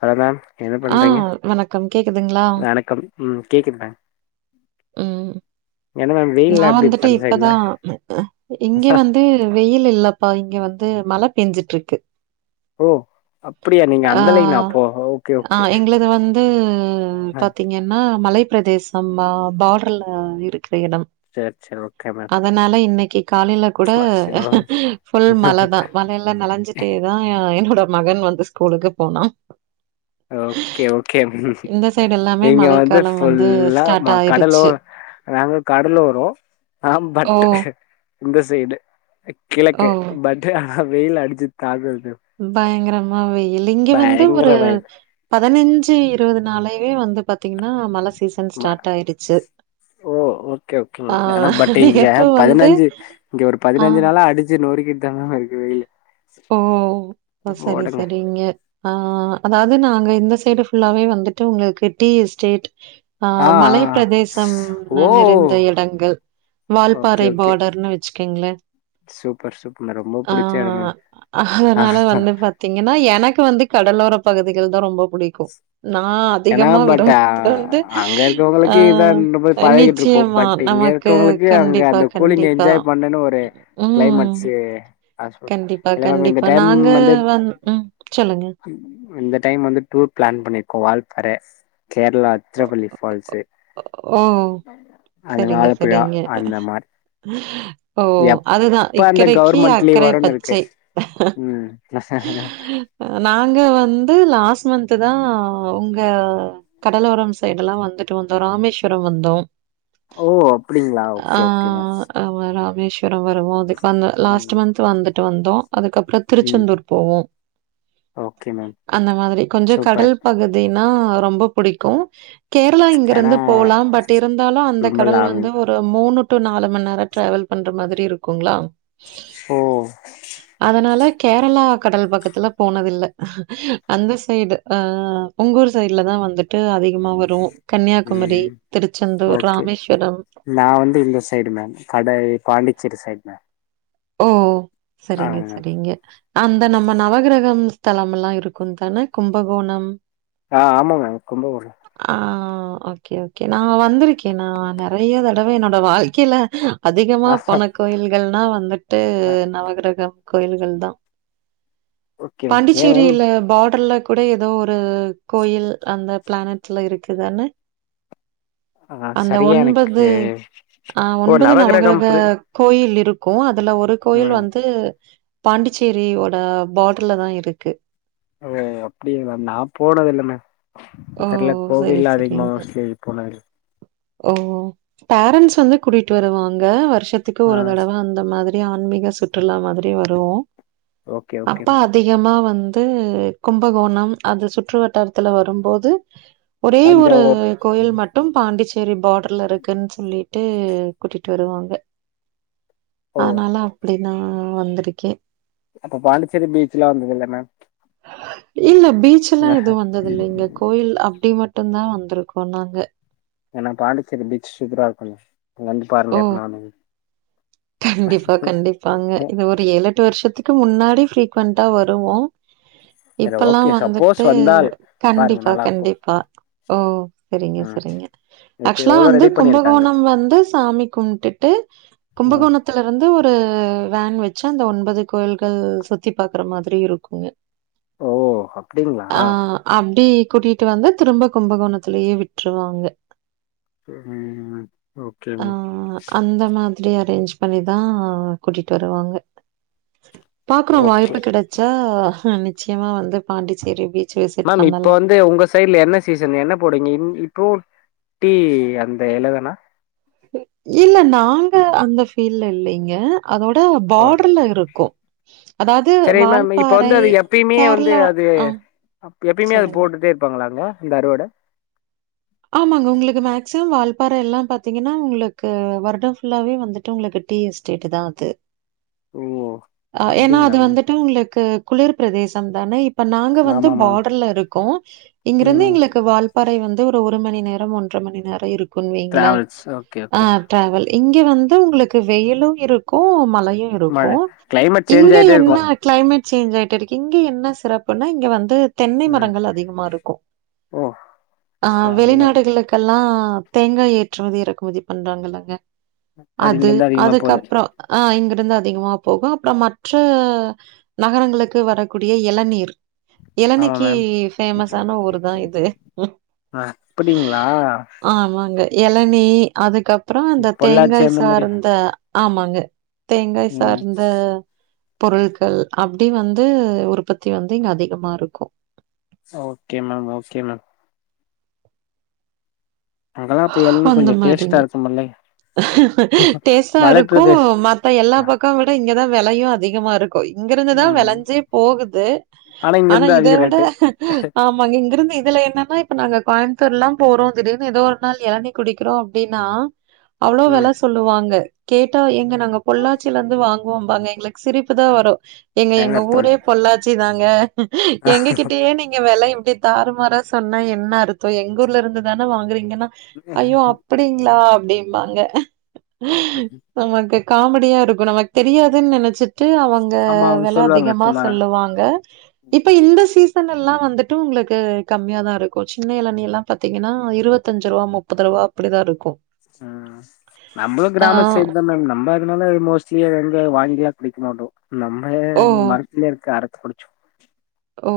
Hello ma'am என்ன ஆ பண்றிங்க வணக்கம் கேக்குதுங்களா? வணக்கம் ம் கேக்குது மேம் ம் என்ன மேம் வெயில்லா நா எப்டி இருக்கு வந்துட்டு அந்த சைடுல இப்பதா அ இங்கே வந் ட்டு வெயில் இல்லப்பா இங்க வந்து மழ பெஞ்சிட்ருக்கு ஓ அப்டியா நீங்க அந்த லைனா அப்போ ஓக்கே ஓக்கே இது வந்து பாத்திங்கன்னா மலைப்பிரதேசம்மா பார்ட்ருல்லா இருக்குற எடம் சேர் சேர் ஓக் அதனால இன்னிக்கு காலைல கூட அச்சோ ஃபுல் மழதா மழைல்ல நளஞ்சிட் ட்டே தா என்னோட மகன் வந்து ஸ்கூலுக்கு போனான் ஓக்கே ஓக்கே இந்த சைடு எல்லாமே இங்க வந்து மழைக்காலம் ஃபுல்லா ஸ்டார்ட் ம கடல் லோ ஆயிருச்சு. நாங்க கடலோரோ ஆ ஓ! பட் இந்த சைடு ஓ! கிழக்கு பட் ஆ வெயில் அடிச்சு தாக்குறது பயங்கரமா வெயில் இங்க வந்து ஒரு வயல் பதனஞ்சு இருவது நாள்லய வந்து பாத்திங்கன்னா மழ சீசன் ம ஸ்டார்ட் ஆய்ருச்சு ஓ ஓக்கே ஓக்கேங் ஆனா பட்டு இங்க நேத்து வந்து பதினஞ்சு இங்க ஒரு ஆ பதினஞ்சு நாளா அடிச் சி நோருகிட் தாங்க இருக்கு வெய்லு ஓ ஒ சரி சரிங்க ஆ அதாது நாங்க இந்த சைடு ஃபுல்லாவே வந்துட்டு உங்கள்க்கு டீ எஸ்டேட் ஆ மலை பிரதேசம் ஓ நெ நிறைந்த எடங்கள் ஓகே வால்பாறை ஓகே பார்டர்னு வெ சுக்குங்ளேன் சூப்பர் சூப்பர் மேடம் ரொம்ப புடிச்ச எடம் மேம் அதனால வந்து பாத் த்திங்கன்னா எனக்கு வந்து கடலோர பகுதிகள் தா ரொம்ப புடிக்கும் நா ஏன்னா அதிகமா பட் அ விரும்புறது வந்து அங்க ஆ இருக்கவங்களுக்கு இதா ரொம்ப பழகிட்டு இருக்கோ நிச்சயமா பட் இங்க நமக்கு ஆ இருக்கவங்களுக்கு அங்க கண்டிப்பா அந்த கூலிங் கண்டிப்பா என்ஜாய் பண்ணனு ஒரு ம் கிளைமேட்ஸு கண்டிப்பா இல்ல மேம் இந்த கண்டிப்பா டைம் நாங்க வந்து வந் ம் சொல்லுங்க இந்த டைம் வந்து டூர் ப்ளான் பண்ணிர்க்கோ வால்பாற கேர்ளா அத்ரப்பள்ளி ஃபால்ஸ்ஸு ஓ செரிங்க வாழப்பழா செரிங்க அந்த மாரி ஓ எப்ப அதுதா அந்த இக்கறைக்கு கவர்மெண்ட் லீவ் அக்கறை வரும்னு இருக்கு பச்சை ம் நாங்க வந்து லாஸ்ட் மந்த்து தா உங்க கடலோரம் சைடுல்லா வந்துட்டு வந்தோம் ராமேஸ்வரோம் வந்தோம் ஓ அப்டிங்ளா ஓக்கே ஓக்கேங்க ஆ வர ராமேஸ்வரோம் வருவோ அதுக்கு வந்து லாஸ்ட் ம் மந்த் வந்துட்டு வந்தோ அதுக்கப்றோ ம் திருச்செந்தூர் போவோ ஓகே மேம் அந்த மாதிரி கொஞ்சோ கடல் சூப்பர் பகுதி பதினா ரொம்ப புடிக்கு கேரளா ஏன்னா இங்கெருந்து போலா பட் இருந்தாலு அந்த ரொம்ப கடல் லாங் வந்து ஒ ரு மூணு டு நாலு மணி நேர டிராவல் பண்ற மாதிரி இருக்குங்களா ஓ அதனால கேரளா கடல் பக்கத்துல போனதுல்ல அந்த சைடு ஆ உங்க ஊர் சைட்ல தா வந்துட்டு அதிகமா வரு கன்யா குமரி ம் திருச்செந்தூர் ஓகே ராமேஷ்வரம் நா வந்து இந்த சைடு மேம் கட பாண்டிச்சேரி சைட் மே ஓ சரிங்க சரிங்க அந்த நம்ம நவகிரகம் ஸ்தலம் எல்லா இருக்கு தானே கும்பகோணம் ஆ ஆமா மேங்க கும்பகோன ஆ ஓகே ஓகே நா வந்துருக்கே நா நறைய தடவ என்னோட வாழ்க்கையில அதிகமா ஆ போன கோயில்கள்னா வந்துட்டு ஆ நவகிரகம் கோயில்கள் தா ஓகே ஏன் மேம் பாண்டிச்சேரியில பார்டர்ல கூட ஏதோ ஒரு கோயில் அந்த பிளானட்ல இருக்குதானே ஆ அந்த சரியா ஒன்பது எனக்கு ஆ ஓ ஒன்பது நவகிரகம் நவக்றக புரி கோயில் இருக்கு அதுல ஒரு கோயில் ம் வந்து பாண்டிச்சேரியோட பார்டர்ல தா இருக்கு ஓ அப்டிங்களா நா போனதுல்லம ஓ! தெர்ல சரி, கோவில்லா அதிகமா சரிங்க. மோஸ்ட்லி போனதில்ல ஓ பேரண்ட்ஸ் வந்து கூட்டிட்டு வருவாங்க வருஷத்துக்கு ஆ ஒரு தடவ அந் த மாதிரி ஆன்மீக சுற்றுலா மாதிரி வருவோ ஓகே ஓகே அப்ப அ மேம் அதிகமா வந்து கும்பகோணம் அது சுற்று வட்டாரத்துல வரும்போது ஒரே ஒரு தஞ்சாவூர் கோயில் ம். மட் டு பாண்டிச்சேரி பார்டர்ல இருக்குன் சொல்லிட்டு கூட்டிட்டு வருவாங்க ஓ அனால அப்டிதா வந்துருக்கே அப்ப பாண்டிச்சேரி பீச்லா வந்தது எல்லாமே இல்ல பீச்ல்லா எதுவு வந்தது இல்லைங்க கோயில் அப்டி மட்டுதா வந்துருக்கோ நாங்க ஏன்னா பாண்டிச்சேரி பீச் சூப்பரா இருங்க அங்க வந்து ஓ! பாருங்க எப்பனானு கண்டிப்பா கண்டிப்பாங்க இது ஒரு ஏழெட்டு வருஷத்துக்கு முன்னாடி ஃப்ரீக்வண்ட்டா வருவோ சரி இப்பல்லா ஓகே சப்போஸ் வந்துட்டு வந்தால் பாருங்க கண்டிப்பா நல்லா இருக்கு கண்டிப்பா ஓ சரிங்க ம் சரிங்க இப்ப ஆக்சுவலா எவ்ளோ வந்து ரெடி பண்ணிருக்காங்க கும்பகோணம் வந்து சாமி கும்ட்டுட்டு ம் கும்பகோணத் த்துல இருந்து ஒரு வேன் வெச்சு அந்த ஒன்பது கோயில்கள் சுத்தி பாக்குற மாதிரி இருக்குங்க ஓ அப்டிங்ளா அப்டி கூட்டிட்டு வந்து திரும்ப கும்பகோணத்திலேயே விட்ருவாங்க ம் ஓகே ஆ மேம் அந்த மா திரி அரேஞ்ச் பண்ணிதா கூட்டிட்டு வருவாங்க பாக்குறோ ஓகே வாய்ப்பு கெட ச்சா நிச்சயமா வந்து பாண்டிச்சேரி பீ மேம் இப்ப வந்து உங்க சைட்ல என்ன சீசன் என்ன போடுங்க இன் இப்போ டீ அந்த இல தானா இல்ல நாங்க அந்த ஃபீல்ல இல்லைங்க அதோட பார்டர்ல இருக்கு சரிங் மேம் இப்ப வந்து அது எப்பயுமே வந்து கேரளா அது ஆ எப்பயுமே அது சொல்லுங்க. போட்டுட்டே இருப்பாங்களாங்க இந்த அறுவோடை ஆமாங்க உங்களுக்கு மேக்சிமம் வால்பாறை எல்லாம் பாத்தீங்கன்னா உங்களுக்கு வருடம் ஃபுல்லாவே வந்துட்டு உங்களுக்கு டீ எஸ்டேட் தா அது ஓ அ ஏன்னா அப்டிங்களா அது மேம் வந்துட்டு உங்களுக்கு குளிர் பிரதேசந் தானே இ ப்ப நாங்க வந்து ஆமா மேம் பார்டர்ல இருக்கோ இங்கிருந்து ம் எங்களுக்கு வால்ப்பாறை வந்து ஒரு மணி நேரம் ஒன்றரை மணி நேரம் இருக்குன்னு வைங்களே டிராவல்ஸ் ஓகே அ ஓகே ட்ராவல் இங்க வந்து உங்களுக்கு வெயிலும் இருக்கும் மழையு மழ இருக்கு கிளைமேட் சேஞ்ச் இங்க ஆயிட்டே இருக்கு என்னா கிளைமேட் சேஞ்ச் ஆயிட்டு இருக்கு இங்க என்ன சிறப்புன்னா இங்க வந்து தென்னை ம் மரங்கள் அதிகமா இருக்கும் ஓ ஆ செம வெளிநாடுகளுக்கெல்லா தேங்கா ஏற்றுமதி இறக்குமதி பண்றாங்கல்லங்க அது இங்கிருந்து அதிகமா போது அதுக்கப்றோ ஆ இங்கிருந்து அதிகமா போகும் அப்புறோ மற்ற நகரங்களுக்கு வரக்கூடிய இளநீர் ஆமா இளநீக்கு மேம் பேஃமஸான ஊரு தா இது அ அப்படிங்ளா ஆமாங்க இளநீ அதுக்கப்றோ அந்த பொள்ளாச்சி தேங்காய் அந்த மாரி சார்ந்த ஆமாங்க தேங்காய் ம் சார்ந்த பொருட்கள் அப்டி வந்து உற்பத்தி வந்து இங்க அதிகமா இருக்கும் ஓக்கே மேம் ஓக்கே மேம் அங்கெல்லா அப்ப எளநி அந்த கொஞ்ச டேஸ்ட்டா மாதிரிங்க இருக்குமுல்ல டேஸ்டா மலை இருக்கும் பிரதேஷ் மத் த எல்லா பக்கம் விட இங்கதா விலையு அதிகமா இருக் கும் இங்க இருந்துதா ம் விளைஞ்சே போகுது இங்க ஆனா இருந்து இத அதிக விட ரேட்டு ஆம் மா நீ இங்கிருந்து இதுல என்னன்னா இப்ப நாங்க கோயம்புத்தூர்லா போறோ திடீர்னு ஏதோ ஒரு நாள் இளநீ குடிக்கிறோ அப்படின்னா அவ்ளோ ம் விலை சொல்லுவாங்க கேட்டா எங்க நாங்க பொள்ளாச்சியில இருந்து வாங்குவோம் பாங்க எங்களுக்கு சிரிப்புதா வரும் ஏங்க எங்க ஊரே பொள்ளாச்சி தாங்க எங்ககிட்டயே நீங்க வில இப்டி தாருமாரா சொன்னா என்ன அர்த்தோ எங்க ஊர்ல இருந்துதானே வாங்குறீங்கன்னா ஐய்யோ அப் பிடிங்ளா அப்டிம்பாங்க நமக்கு காமெடியா இருக்கும் நமக்கு தெரியாதுன்னு நினைச்சு ட்டு அவங்க ஆமா அவங்க வில சொல்லுவாங்க அதிகமா சும்மா சொல்லுவாங்க இப்ப இந்த சீசன் எல்லா வந்துட்டு உங்களுக்கு கம்மியா தா இருக்கும் சின்ன இளநீ எல்லா பாத்தீங்கன்னா இருவத்தஞ்சு ரூவா முப்பது ரூவா அப்டிதா இருக்கும் உம் நம்பளும் ஆ கிராமத்து சைடு தா மேம் நம்ப அதனால மோஸ்ட்லி எங்க வாங்கி எல்லா குடிக்க மாட்டோ நம்ம ஓ! மரத்துலயே இருக்கு அறத்து குடிச்சு ஓ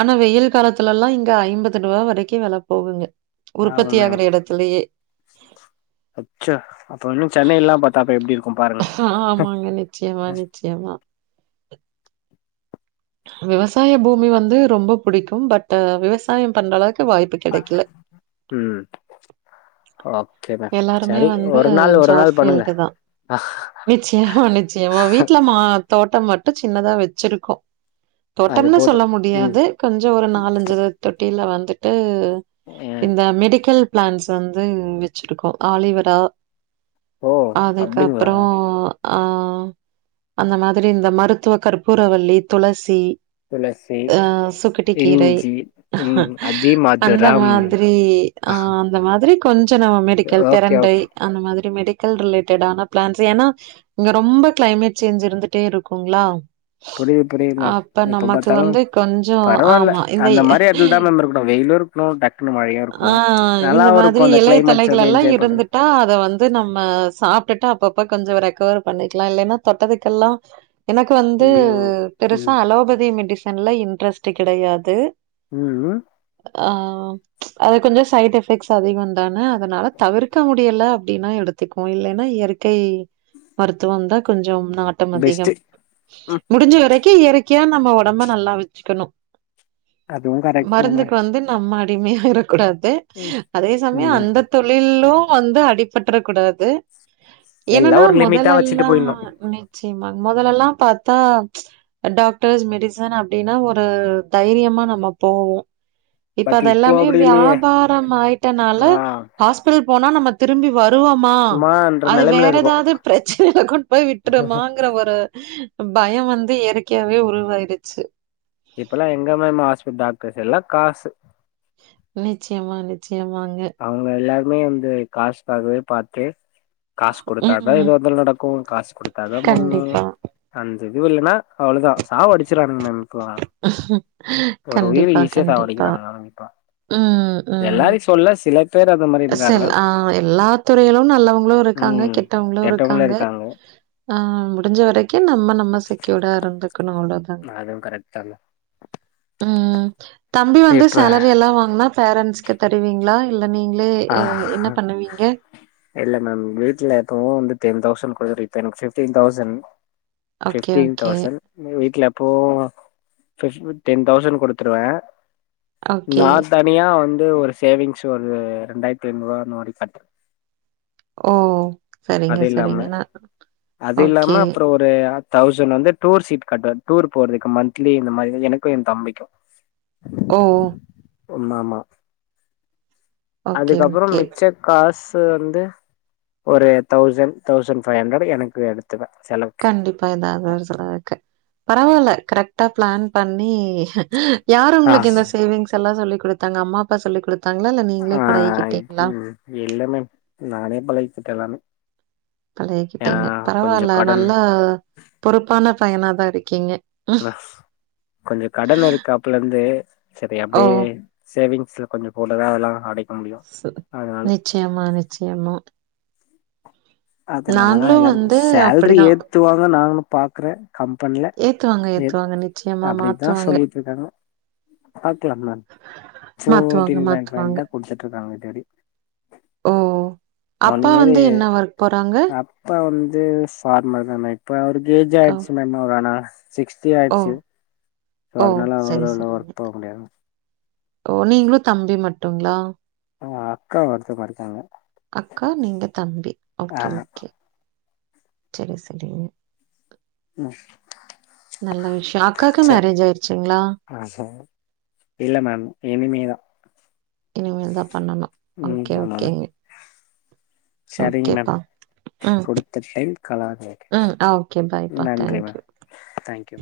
ஆனா வெயில் காலத்துல எல்லா இங்க ஐம்பது ரூபா வரைக்கும் வில போகுங்க ஆமா மேம் உற்பத்தியாகிற இடத்திலயே அச்சோ அப்ப இன்னு சென்னையில்லா பாத்தா அப்ப எப்டி இருக்கும் பாருங்களே ஆமாங்க நிச் நிச்சயமா நிச்சயமா விவசாய பூமி வந்து ரொம்ப புடிக்கும் பட் விவசாயம் பண்ற அளவுக்கு வாய்ப்பு பாங்க கெடைக்கல. உம் ஓக்கே மேம் எல்லாருமே சரி வந்து ஒரு நாள் ஒரு ஜாப் நாள் பண்ணுங்க ஃபீல்டு தான். ஆ நிச்சயமா நிச்சயமா வீட்ல மா தோட்டம் மட்டும் சின்னதா வச்சிருக்கோ அது தோட்டம்னு போது சொல்ல ம் முடியாது கொஞ்சொ ஒரு நாலஞ்சு தொட்டில வந்துட்டு ம் இந்த மெடிக்கல் பிளான்ட்ஸ் வந்து வெச்சிருக்கோ ஆலிவெரா ஓ அப்டிங்களா அதுக்கப்றொ ஆ அந்த மாதிரி இந்த மருத்துவ கற்பூரவள்ளி துளசி துளசி அ சுக்கட்டி கீரை இஞ்சி ம் அந்த அதிமதுரம் மாதிரி ஆ அந்த மாதிரி கொஞ்சொ நம்ம மெடிக்கல் ஓகே பெரண்டை ஓகே அந்த மாதிரி மெடிக்கல் ரிலேட்டடான பிளான்ட்ஸ் ஏன்னா இங்க ரொம்ப கிளைமேட் சேஞ்ச் இருந்துட்டே இருக்குங்ளா புரியுது புரிய்துங்க இப்ப பாத்தாலு வந்து கொஞ்சோ பரவால்ல ஆமா இந்த அந்த மாரி எட்த்துல தா மேம் இருக்குனு வெயிலு இருக்னு டக்குன்னு மழையு இருக்குணு நல்லாவு இருக்கு அந்த கிளைமேட் இதுலல்லா இருந்துட் டா அத வந்து நம்ம சாப்ட்டுட்டு அப்பப்ப கொஞ்சொ ரெக்கவர் பண்ணிக்கலா இல்லன்னா தொட்டதுக்கெல்லா எனக்கு வந்து ஐயோ பெருசா ம் அலோபதி மெடிசன்ல இன்ட்ரெஸ்ட் கிடையாது ம் ம் ஆ அது கொஞ்சொ சைட் எஃபெக்ட்ஸ் அதிகொந் தான அதுனால தவிர்க்க முடியல அப்டின்னா எடுத்துக்குவோ இல்லைன்னா இயற்கை மருத்துவம்தா கொஞ்சொ நாட் டம் பெஸ்ட்டு அதிகம் ம் முடுஞ்ச வரக்கி இயற்கையா நம்ம ஒடம்ப நல்லா வச்சுக்கணு அதுவு கரெக்ட் தா மேம் மருந்துக்கு வந்து நம்ம அடிமையா ஆயிரக்கூடாது அதே சமயொ ம் அந்த தொழில்லு வந்து அடிப்பட்றக் கூடாது எல்லா என்னன்னா ஒரு லிமிட்டா வச்சுட்டு மொதலெல்லா போயிட்ணு நிச்சயமா மொதலெல்லா பாத்தா டாக்டர்ஸ் மெடிசன் அப்டின்னா ஒரு தைரியமா நம்ம போவோ இப்ப பட் இப்போ அதெல்லாமே அப்டி இல்லையே வியாபாரம் ஆயிட்டனால ஆ ஹாஸ்பிடல் போனா நம்ம திரும்பி வரு வருவமா சும்மான்ற அது நெலைமைல வேற இருக்கோ எதாவ்து பிரச்சனைல கொண்டு போய் விட்ருமாங்குற ஒரு பயொ வந்து இயற்கையாவே உருவாயிடுச்சு இப்பெல்லா எங்க மேம் ஹஸ்பிட் டாக்டர்ஸ் எல்லா காசு நிச்சியமா நிச்சியமாங்க அவுங்க எல்லாருமே வந்து காசுக்காவே பாத்து காஸ் குடுத்தாதாப்பா ம். எதுவா இருந்தாலு நடக்கு காசு குடுத்தாதா பண்ணு கண்டிப்பா. அந்த இதுவு இல்லனா அவ்ளதா சாவ அடுச்சிரானுங்க மேம் இப்பல்லா ஒரு உயிர் கண்டிப்பா, ஈசியா கண்டிப்பா. சாவடிக்கிறாங்கப்பா ம், ம். எல்லாரையு சொல்ல சில பேர் அந்த மாரி இருக்காங்க செல் ஆ எல்லா துறையிலு நல்லவுங்களு இருக்காங்க ம் கெட்டவுங்களு கெட்டவங்களு இருக்காங்க ஆ முடுஞ்ச வரக்கி நம்ம நம்ம செக்யோடா இருந்துக்கணு அவ்ளோதா அதுவு கரெக்ட் தாங்க ம் தம்பி வந்து இப்ப சேலரி எல்லா வாங்குனா பேரன்ஸ்கு தர் ட்டுவீங்ளா இல்ல நீங்களே ஆ எ என்ன பண்ணுவீங்க இல்ல மேம் வீ்ட்ல எப்பவு வந்து டென்தௌசண் குடுதுட் இப்ப எனக்கு fifteen thousand okay, fifteen okay, thousand வீட்ல எப்பவு ஃபிப் டென் தௌசண் குடுத்துருவே ஓகே. நா தனியா வந்து ஒரு சேவிங்ஸ் ஒரு ரெண்டாயிர்த்தி ஐநூ ருவா இந்த மாரி கட்றே ஓ! சரிங்க, அது இல்லாம சரிங்க. நான் அது இல்லாம ஓகே. அப்றொ ஒரு ஒரு தௌசண் வந்து டூர் சீட் கட்டுவே டூர் போறதுக்கு மந்த்லி இந்த மாரி எனக்கு எ தம்பிக்கு ஓ ஓ மாமா ஓகே, அதுக்கப்பறொ ஓகே. மிச்சக் காசு வந்து ஒரு தௌசண் தௌசண்ட் ஃபை ஹண்ரட் எனக்கு எடுத்துக்வே செலவுக் கண்டிப்பா ஏதாவது ஒரு செலவு இருக்கு பரவால்ல கரெக்ட்டா பிளான் பண்ணி யாரு ஆ உங்களுக்கு இந்த சேவிங்ஸ் எல்லா சொல்லி குடுத்தாங்க அம்மா அப்பா சொல்லி குடுத்தாங்களா இல்ல நீங்களே ஆ பழகிகிட்டீங்களா ம் இல்ல மேம் நானே பழகிகிட்டே எல்லாமே ஏன்னா பழகிகிட்டீங்க கொஞ்சோ பரவால்ல கடன் நல்லா பொறுப்பான பயனாதா இருக்கீங்க கொஞ்சோ கடன் இருக்கு அப்பல இருந்து சரி ஓ! அப்டியே சேவிங்ஸ்ல கொஞ்சோ போட்டுதா அதல்லா அடை நிச்சயமா நிச்சயமா அது நாலதா நாங்களும் எல்லாமே வந்து சேல்ரி அப்படிதான். ஏத்துவாங்க நானு பாக்குறே கம்பென்ல ஏத்துவாங்க, ஏ ஏத்துவாங்க. நிச்சயமா அப்டிதா மாத்துவாங்க. சொல்லிட்டு இருக்காங்க பாக்கலா மேம் மாத்துவாங்க, ஃபோர்டீன் பாய்ண்ட் ஃபைவ் மாத்துவாங்க. தா குடுத்துட்டு இருக்காங்க டெடி ஓ ஒன் அப்பா வந்து இயரு என்ன ஒர்க் போறாங்க அப்பா வந்து ஃபார்மர் தா மேம் இப்ப அவருக்கு ஏஜ் ஓ! ஆயிருச்சு மேம் அவர் ஆனா சிக்ஸ்டி ஓ! ஆயிடுச்சு ஸோ ஓ! அதுனால சரி, அவரால சரிங்க. ஒர்க் போக முடியாது ஓ நீங்களு தம்பி மட்டுங்களா ஆ அக்கா ஒருத்தவங்க இருக்காங்க அக்கா நீங்க தம்பி ஓகே ஆமா ஓகே செரி செரிங்க ம் நல்ல விஷ்யோ அக்காக்கு ச மேரேஜ் ஆயிருச்சுங்களா ஆ சார் இல்ல மேம் இனிமேதா இனிமேல் தா பண்ணணு ம் ஓகே ஆமா மேம் ஓகேங்க சரிங்க மேம் ஓகேப்பா. ம், குடுத்த டைம் காலவதி ஆகிவிட்டது ம். ஆ ஓகே. பாய்ப்பா. நன்றி தேங்க் யூ. Ma'am thank you